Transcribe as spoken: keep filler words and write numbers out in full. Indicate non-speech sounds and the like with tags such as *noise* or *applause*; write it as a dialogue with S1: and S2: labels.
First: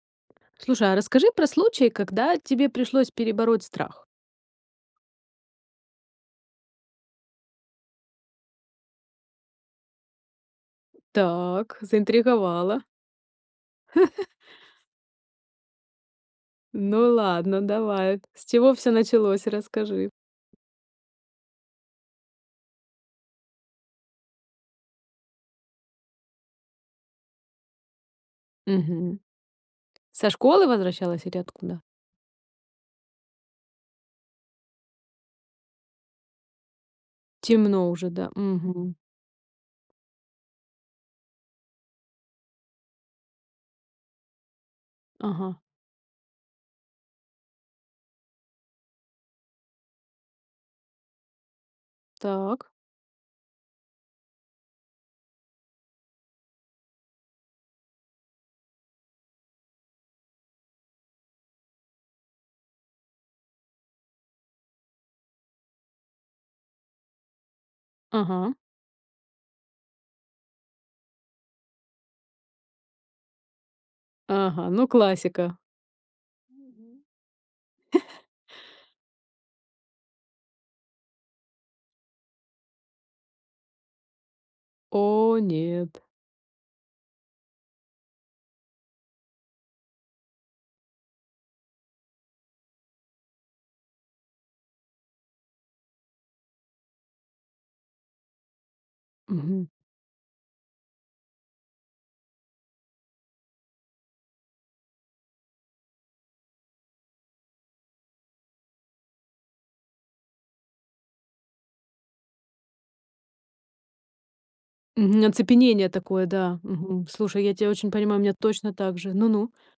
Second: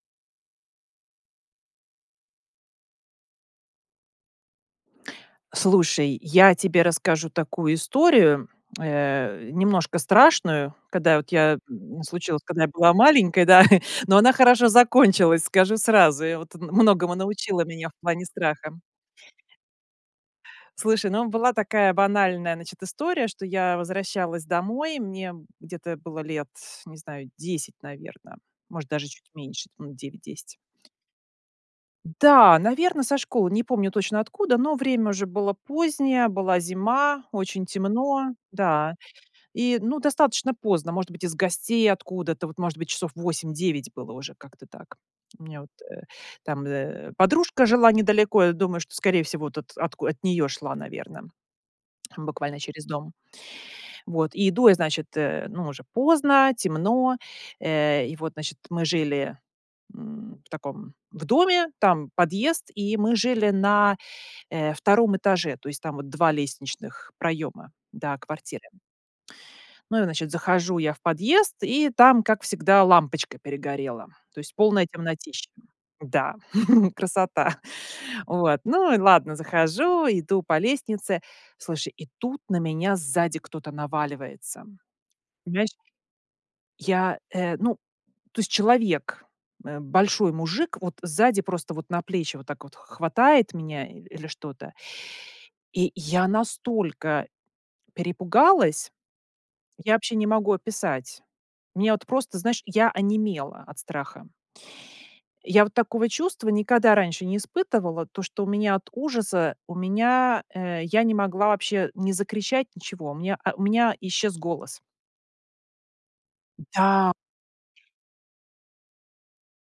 S1: Слушай, а расскажи про случай, когда тебе пришлось перебороть страх.
S2: Слушай, я тебе расскажу такую историю, э, немножко страшную, когда вот я,
S1: Так,
S2: м, случилась, когда я
S1: заинтриговала.
S2: была маленькой, да, *chuckles* но она
S1: *chuckles*
S2: хорошо закончилась, скажу сразу. И вот
S1: Ну,
S2: многому
S1: ладно,
S2: научила меня в
S1: давай.
S2: плане
S1: С чего
S2: страха.
S1: всё началось, расскажи.
S2: Слушай, ну, была такая банальная, значит, история, что я возвращалась домой. Мне где-то было лет, не знаю, десять, наверно, может, даже
S1: Мгм.
S2: чуть меньше, там, девять
S1: Со
S2: десять.
S1: школы возвращалась или откуда?
S2: Да, наверно, со школы. Не помню точно, откуда, но время уже было позднее. Была зима, очень
S1: Темно уже, да.
S2: темно.
S1: Мгм.
S2: Да. И, ну, достаточно поздно, может быть, из гостей откуда-то, вот, может быть, часов восемь девять было уже. Как-то так. У
S1: Ага.
S2: меня вот, э, там, э, подружка жила недалеко, я думаю, что, скорее всего, вот, от отку от неё шла, наверно, буквально
S1: Так.
S2: через дом. Вот, и иду я, значит, э, ну, уже поздно, темно, э, и вот, значит, мы жили, м, в таком, в доме, там подъезд, и мы жили на, э, втором этаже, то есть там вот два лестничных проёма до
S1: Ага.
S2: квартиры. Ну и, значит, захожу я в подъезд, и там, как всегда, лампочка перегорела. То есть
S1: Ага,
S2: полная
S1: ну,
S2: темнотища.
S1: классика.
S2: Да, *chuckles* красота.
S1: *chuckles*
S2: Вот, ну и ладно, захожу, иду по лестнице. Слушай, и тут на меня сзади кто-то наваливается,
S1: О
S2: понимаешь.
S1: нет.
S2: Я, э ну, то есть человек, э, большой мужик, вот сзади просто вот на плечи вот так вот х хватает меня и или что-то и я настолько перепугалась:
S1: Мгм.
S2: я вообще не могу описать. Меня вот просто знаешь, я онемела от страха. Я вот такого чувства никогда раньше не испытывала, то, что у меня от ужаса у меня, э, я не могла вообще ни закричать, ничего. Мне а, у меня исчез голос.
S1: Мгм, оцепенение такое, да.
S2: Да.
S1: Мгм. Слушай, я тя очень понимаю, у меня точно так же. Ну-ну.